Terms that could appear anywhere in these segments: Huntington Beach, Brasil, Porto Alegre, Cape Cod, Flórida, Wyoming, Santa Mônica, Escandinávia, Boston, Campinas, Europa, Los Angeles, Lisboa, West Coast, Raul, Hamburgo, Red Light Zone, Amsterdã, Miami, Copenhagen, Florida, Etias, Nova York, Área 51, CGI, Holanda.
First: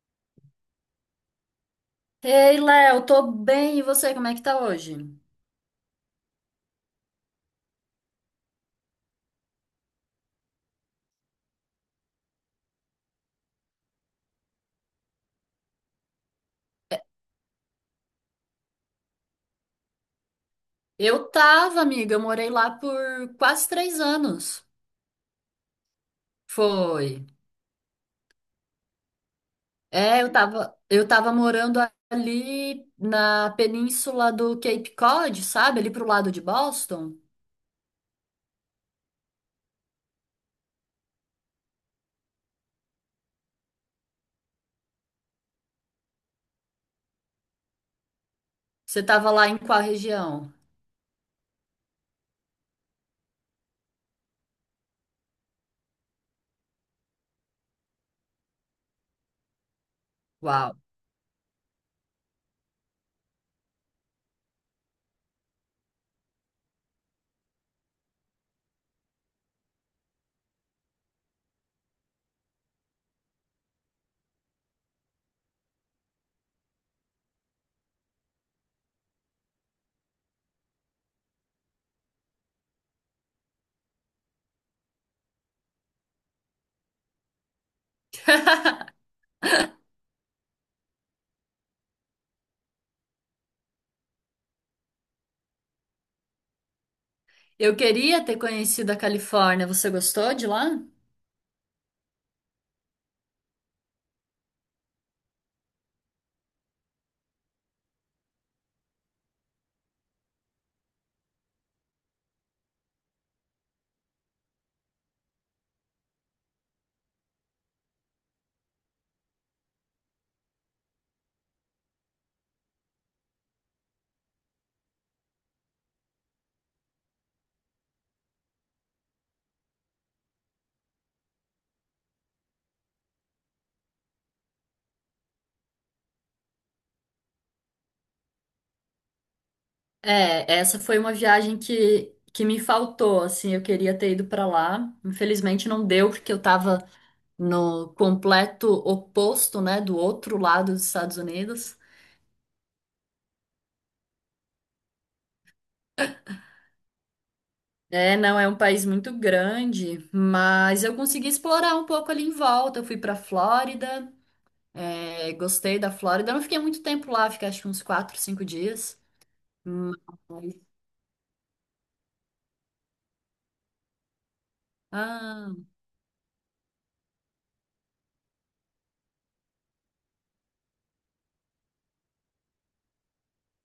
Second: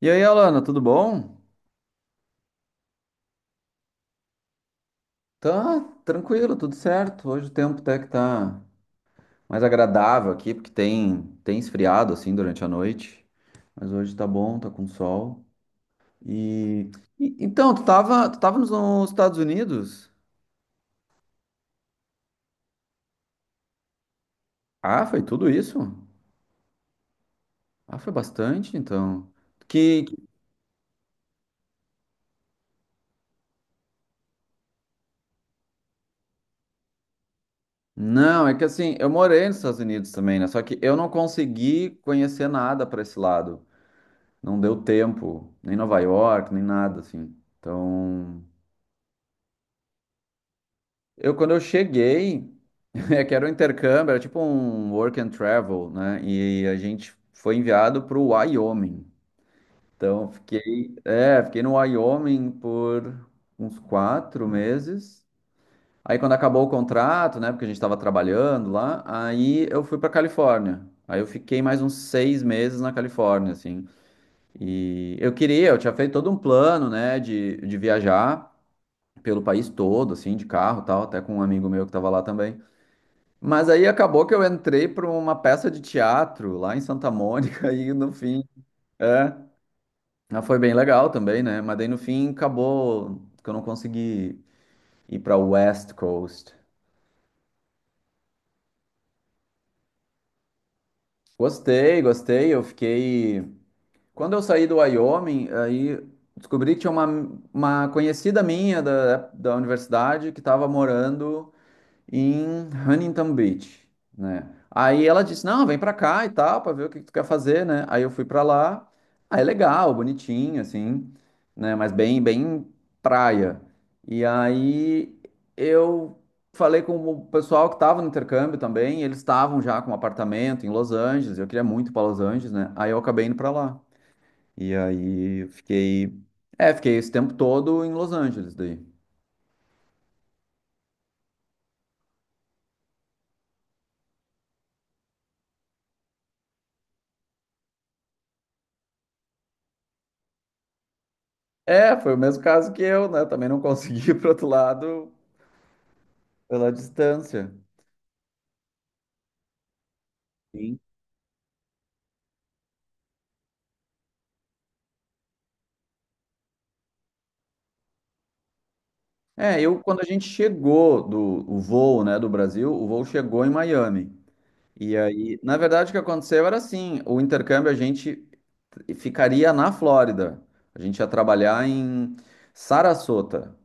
E aí, Alana, tudo bom? Ei, Léo, tô bem, e você, como é que tá hoje? Tá tranquilo, tudo certo. Hoje o tempo até que tá mais agradável aqui, porque tem esfriado assim durante a noite. Mas hoje tá bom, tá com sol. E, então, tu tava nos Estados Unidos? Eu tava, amiga, eu morei lá por quase 3 anos. Ah, foi tudo isso? Foi. Ah, foi bastante, então. Que que- É, eu tava morando ali na península do Cape Cod, sabe? Ali pro lado de Boston. não, é que assim, eu morei nos Estados Unidos também, né? Só que eu não consegui conhecer nada para esse lado. Não deu tempo, nem Nova York, nem nada assim. Então, Você tava lá em qual região? eu, quando eu cheguei, é que era um intercâmbio, era tipo um work and travel, né? E a gente foi enviado para o Wyoming. Então, Uau. Fiquei no Wyoming por uns 4 meses. Aí, quando acabou o contrato, né? Porque a gente estava trabalhando lá, aí eu fui para Califórnia. Aí eu fiquei mais uns 6 meses na Califórnia, assim. E eu queria, eu tinha feito todo um plano, né? De viajar pelo país todo, assim, de carro e tal, até com um amigo meu que estava lá também. Mas aí acabou que eu entrei para uma peça de teatro lá em Santa Mônica e no é, mas foi bem legal também, né? Mas daí no fim acabou que eu não consegui ir para West Coast. Eu queria ter conhecido a Califórnia. Você gostou de lá? Gostei, gostei. Eu fiquei. Quando eu saí do Wyoming, aí descobri que tinha uma conhecida minha da universidade que estava morando em Huntington Beach, né? Aí ela disse: "Não, vem pra cá e tal, pra ver o que que tu quer fazer, né?" Aí eu fui pra lá. Aí é legal, bonitinho assim, né, mas bem praia. E aí eu falei com o pessoal que tava no intercâmbio também, e eles estavam já com um apartamento em Los Angeles, eu queria muito ir para Los Angeles, né? Aí eu acabei indo pra lá. E aí fiquei esse tempo todo em Los Angeles daí. É, essa foi uma viagem que me faltou, assim, eu queria ter ido pra lá. Infelizmente não deu, porque eu tava no completo oposto, né, do outro lado dos Estados Unidos. É, foi o mesmo caso que eu, né? Também não consegui ir pro outro lado pela distância. É, não é um país muito grande, Sim. mas eu consegui explorar um pouco ali em volta. Eu fui para Flórida, é, gostei da Flórida. Eu não fiquei muito tempo lá, fiquei acho que uns quatro, cinco dias. É, eu quando a gente Mas... chegou do o voo, né, do Brasil, o voo chegou em Miami. E aí, Ah, na verdade, o que aconteceu era assim, o intercâmbio a gente ficaria na Flórida. A gente ia trabalhar em Sarasota,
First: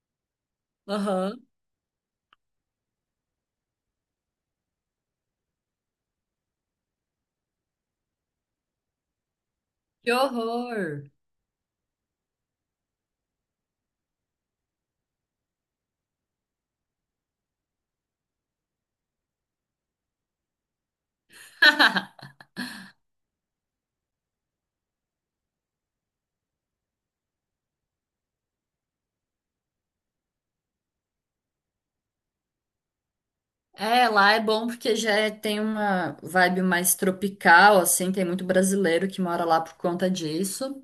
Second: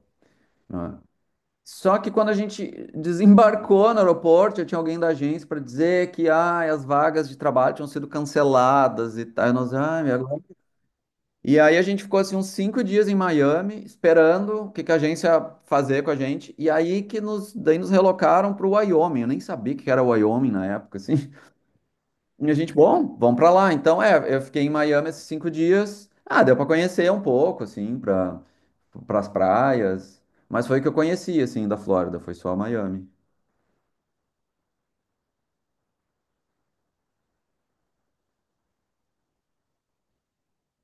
né? aham. Só que quando a gente desembarcou no aeroporto, já tinha alguém da agência para dizer que ah, as vagas de trabalho tinham sido canceladas e tal. E nós, ah, Que horror! e aí a gente ficou assim uns 5 dias em Miami, esperando o que que a agência ia fazer com a gente. E aí daí nos relocaram para o Wyoming. Eu nem sabia que era Wyoming na época, assim. E a gente, bom, vamos para lá. Então, é, eu fiquei em Miami esses 5 dias. Ah, deu para conhecer um pouco, assim, para as praias. Mas foi o que eu conheci, assim, da Flórida. Foi só Miami. É, lá é bom porque tem uma vibe mais tropical, assim, tem muito brasileiro que mora lá por conta disso.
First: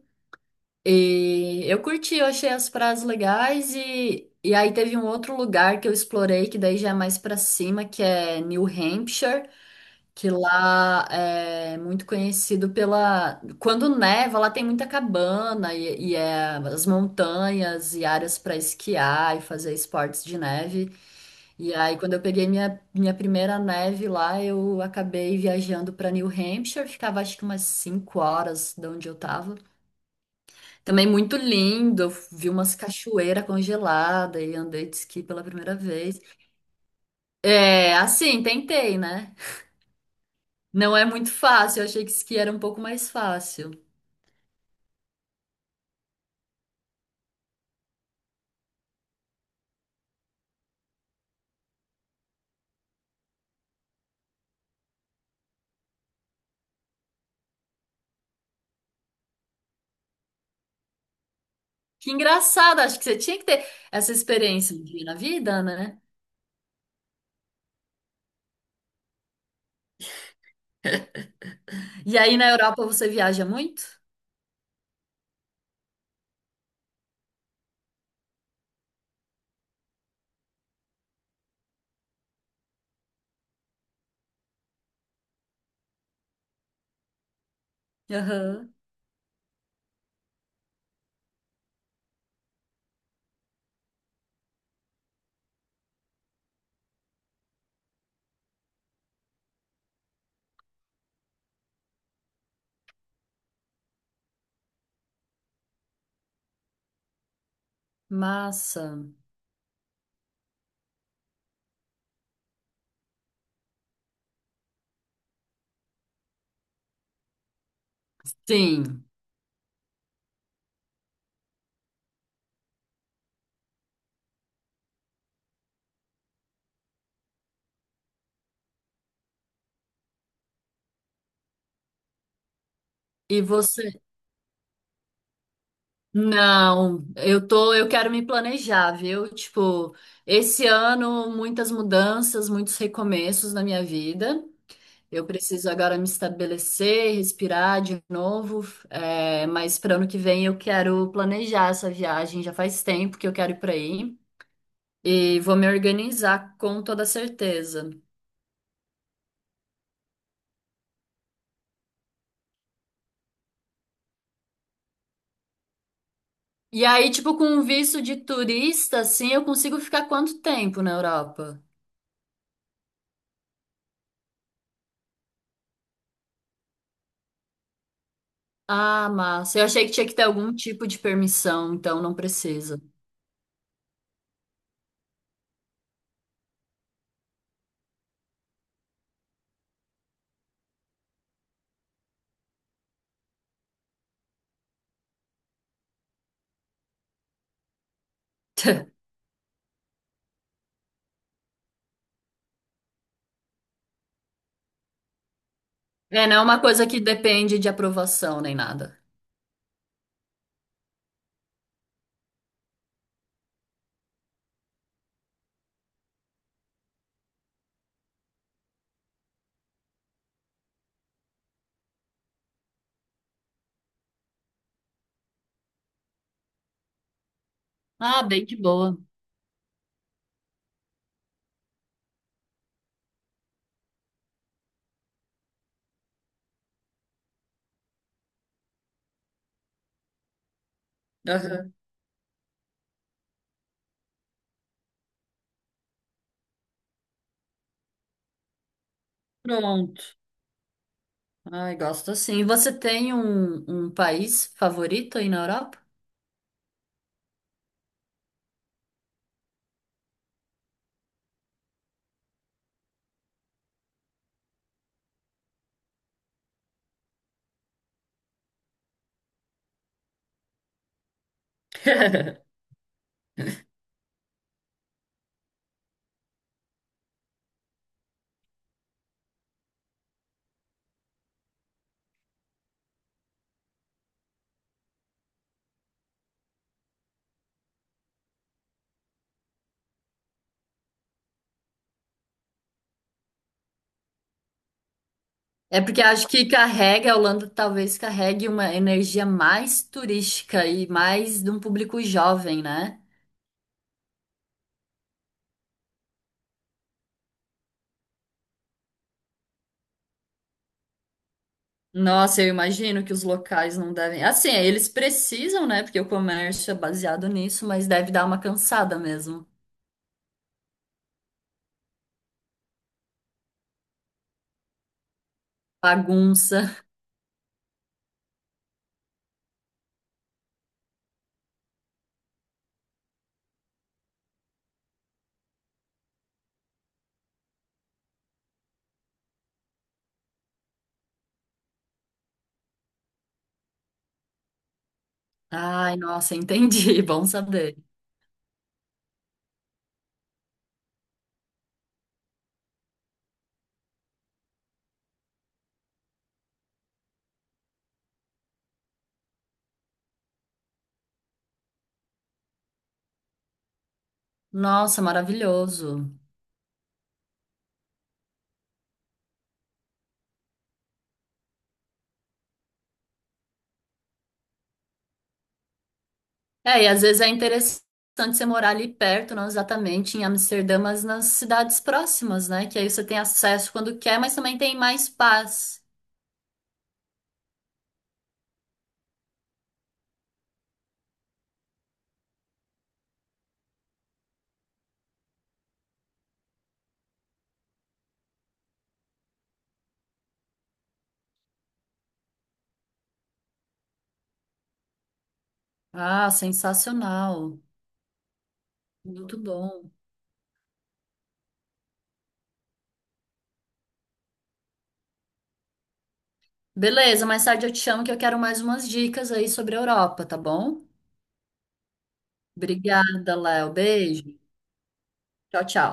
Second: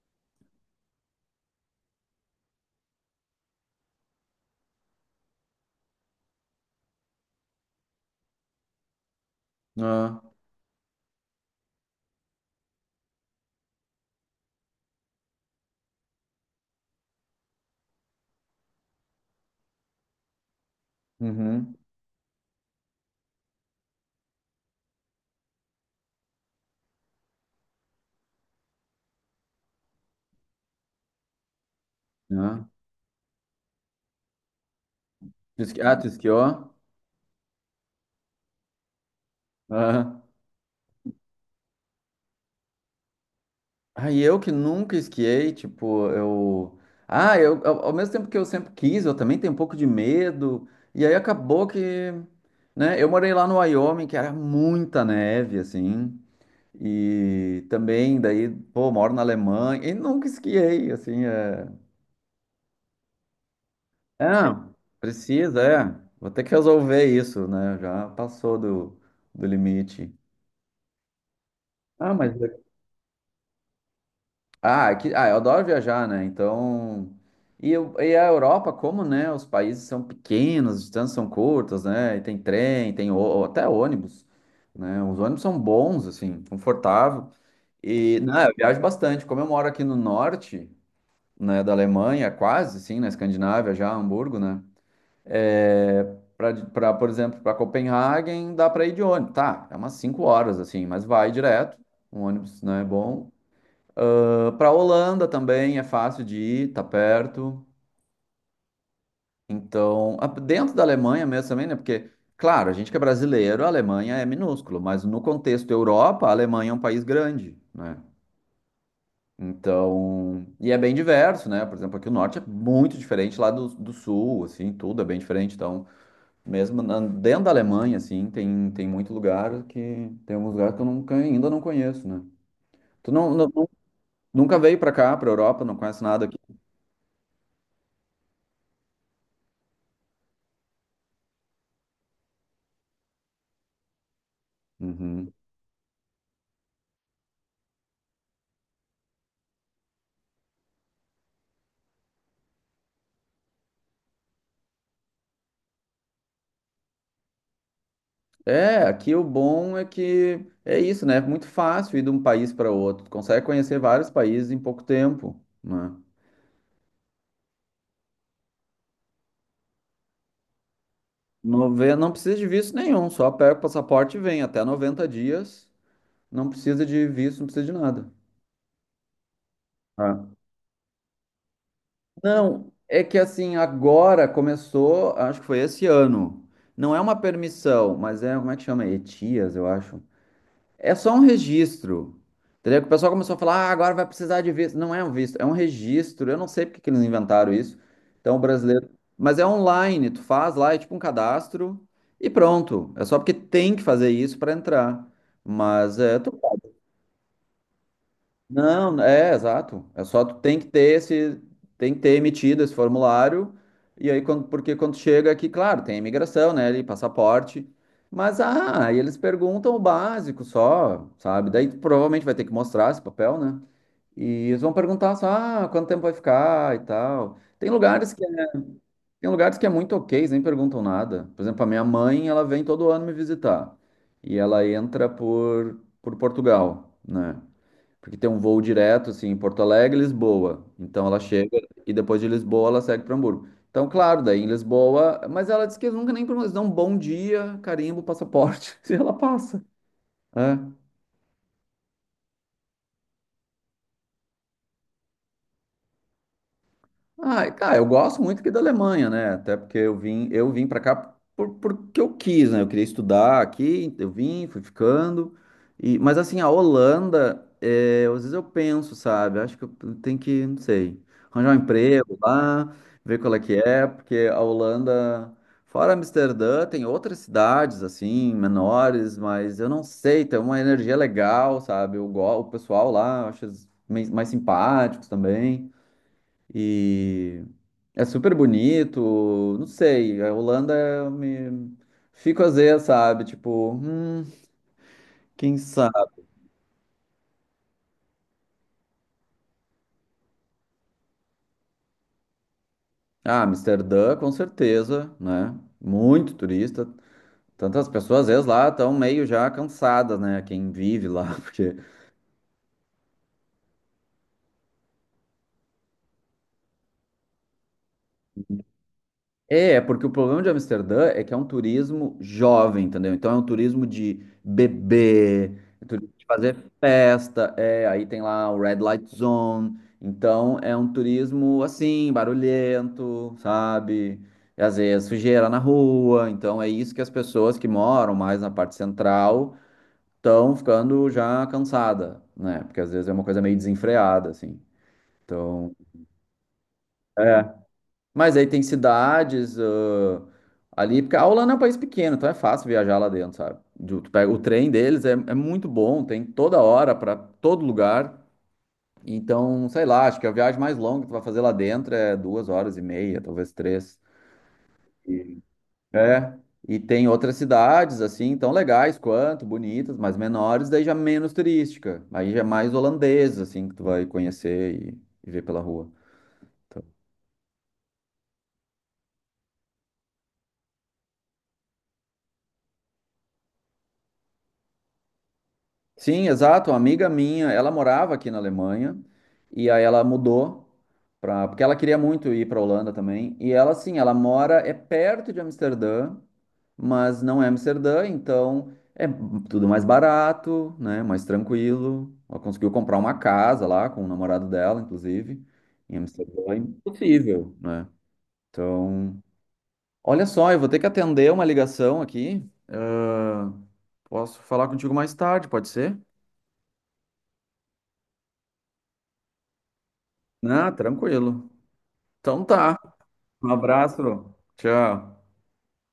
E eu curti, eu achei as praias legais e aí teve um outro lugar que eu explorei, que daí já é mais pra cima, que é New Hampshire, Ah, que lá é muito conhecido pela... Quando neva, lá tem muita cabana e, é as montanhas e áreas pra esquiar e fazer esportes de neve. E uhum. aí, quando eu peguei minha primeira neve lá, eu acabei viajando pra New Hampshire, ficava acho que umas 5 horas de onde eu tava. Também muito lindo, eu vi Ah, umas cachoeiras congeladas e andei de esqui pela tu primeira esqui- ah, tu vez. esquiou? É, assim, tentei, né? Ah. Não é muito fácil, eu achei que esqui era um pouco mais fácil. Aí eu que nunca esquiei, tipo, eu. Ah, eu, ao mesmo tempo que eu sempre quis, eu também tenho um pouco de medo. E aí acabou que, né? Eu morei lá no Wyoming, que era muita neve, assim. E também, daí, pô, moro na Alemanha e nunca esquiei, assim. É, Que engraçado, acho que você tinha que ter essa é experiência um dia na precisa, vida, né? é. Vou ter que resolver isso, né? Já passou do limite. Ah, E mas aí na Europa você viaja muito? ah, aqui, ah, eu adoro viajar, né? Então. E a Europa, como, né? Os países são pequenos, as distâncias são curtas, né? E tem trem, até ônibus, né? Os ônibus são bons, assim, confortável. E, não, eu Aham. viajo bastante. Como eu moro aqui no norte, né, da Alemanha, quase, sim, na Escandinávia, já, Hamburgo, né? É, para pra, por exemplo, para Copenhagen, dá para ir de ônibus. Tá, é umas 5 horas, assim, mas vai direto. Um ônibus, né, bom para a Holanda também é fácil de ir, tá perto. Massa. Dentro da Alemanha mesmo também, né? Porque, claro, a gente que é brasileiro, a Alemanha é minúsculo, mas no contexto Europa, a Alemanha é um país grande, né? Sim. Então, e é bem diverso, né? Por exemplo, aqui o norte é muito diferente lá do sul, assim, tudo é bem diferente. Dentro da Alemanha, assim, tem muito lugar que tem alguns lugares que eu nunca, ainda não conheço, né? Tu não, E não- você? Nunca veio para cá, para Europa, não conhece nada aqui? Não, eu tô, eu quero me planejar, viu? Tipo, esse ano muitas mudanças, muitos recomeços na minha vida. Eu Uhum. preciso agora me estabelecer, respirar de novo, é, mas para ano que vem eu quero planejar essa viagem. Já faz tempo que eu quero ir para aí e vou me organizar com toda certeza. É, aqui o bom é que é isso, né? É muito fácil ir de um país para outro. Tu consegue conhecer vários países em pouco tempo, né? E aí, tipo, com um visto de turista, assim, eu consigo ficar quanto tempo na Europa? Não precisa de visto nenhum, só pega o passaporte e vem. Até 90 dias, não precisa de visto, não precisa de nada. Ah, massa. Eu achei que tinha que ter Ah. algum tipo de permissão, então não Não, precisa. é que assim, agora começou, acho que foi esse ano. Não é uma permissão, mas é, como é que chama? Etias, eu acho. É só um registro. Entendeu? Que o pessoal começou a falar, ah, agora vai precisar de visto. Não é um visto, é um registro. Eu não sei porque que eles inventaram isso. Então, o brasileiro. Mas é online, tu faz lá, é tipo um cadastro e pronto. É só porque tem que fazer isso para entrar. Mas é, É, tu não é uma coisa que depende de aprovação nem nada. não, é, exato. É só tu tem que ter esse, tem que ter emitido esse formulário, e aí quando, porque quando chega aqui, claro, tem imigração, né, ali, passaporte, mas ah, aí eles perguntam o básico só, sabe? Daí tu provavelmente vai ter que mostrar esse papel, né? E eles vão perguntar só, ah, quanto tempo vai ficar e tal. Tem lugares Ah, que bem é, de boa. tem lugares que é muito ok, eles nem perguntam nada. Por exemplo, a minha mãe, ela vem todo ano me visitar, e ela entra por Portugal, né? Porque tem um voo direto, assim, em Porto Alegre, Lisboa. Então ela chega Aham. e depois de Lisboa ela segue para Hamburgo. Então, claro, daí em Lisboa, mas ela disse que nunca nem perguntou, eles dão um bom dia, carimbo, passaporte, e ela passa. Pronto. É. Ai, gosto sim. E você tem um país favorito aí na Europa? Ah, cara, eu gosto muito aqui da Alemanha, né? Até porque eu vim para cá por, porque eu quis, né? Eu queria estudar aqui, eu vim, fui ficando. E, mas assim, a Holanda, é, às vezes eu penso, sabe? Acho que eu tenho que, não sei, arranjar um emprego lá, ver qual é que é, porque a Holanda, fora Amsterdã, tem outras cidades assim, menores, mas eu não sei, tem uma energia legal, sabe? O pessoal lá, eu acho eles mais simpáticos também. E é super bonito, não sei, a Holanda eu me fico às vezes, sabe? Tipo, quem É porque sabe? acho que carrega, a Holanda talvez carregue uma energia mais turística e mais de um público jovem, né? Ah, Amsterdã, com certeza, né? Muito turista. Tantas pessoas, às vezes, lá estão meio já cansadas, né? Quem vive lá, porque. Nossa, eu imagino que os locais não devem. Assim, eles precisam, né? Porque o comércio é baseado nisso, mas deve dar uma cansada mesmo. É, é porque o problema de Amsterdã é que é um turismo jovem, entendeu? Então é um turismo de bebê, fazer Bagunça. festa, é, aí tem lá o Red Light Zone. Então é um turismo assim, barulhento, sabe? E às vezes sujeira na rua. Então é isso que as pessoas que moram mais na parte central estão ficando já cansada, né? Porque às vezes é uma coisa meio desenfreada, assim. Então, Ai, nossa, entendi. Bom é. saber. Mas aí tem cidades, ali, porque a Holanda é um país pequeno, então é fácil viajar lá dentro, sabe? Tu pega o trem deles, é, é muito bom, tem toda hora para todo lugar. Então, sei lá, acho que a viagem mais longa que tu vai fazer lá dentro é 2 horas e meia, talvez três. Nossa, E- maravilhoso. É. E tem outras cidades, assim, tão legais quanto, bonitas, mas menores, daí já menos turística. Aí já é mais holandês, assim, que tu vai conhecer e ver pela rua. É, e às vezes é interessante você morar ali perto, não exatamente em Amsterdã, mas nas cidades próximas, né? Que aí você tem acesso quando quer, mas também tem mais paz. Sim, exato. Uma amiga minha, ela morava aqui na Alemanha e aí ela mudou para, porque ela queria muito ir para Holanda também. E ela, sim, ela mora é perto de Amsterdã, mas não é Amsterdã, então é tudo mais barato, né? Mais tranquilo. Ela conseguiu comprar uma casa lá com o namorado dela, inclusive, em Ah, Amsterdã, é impossível, sensacional. né? Então, Muito bom. olha só, eu vou ter que atender uma ligação aqui. Ah, posso falar contigo mais tarde, pode ser? Beleza, mais tarde eu te chamo que eu quero mais umas dicas aí sobre a Europa, tá Ah, bom? tranquilo. Então tá. Obrigada, Um Léo. abraço. Beijo. Tchau. Tchau, tchau.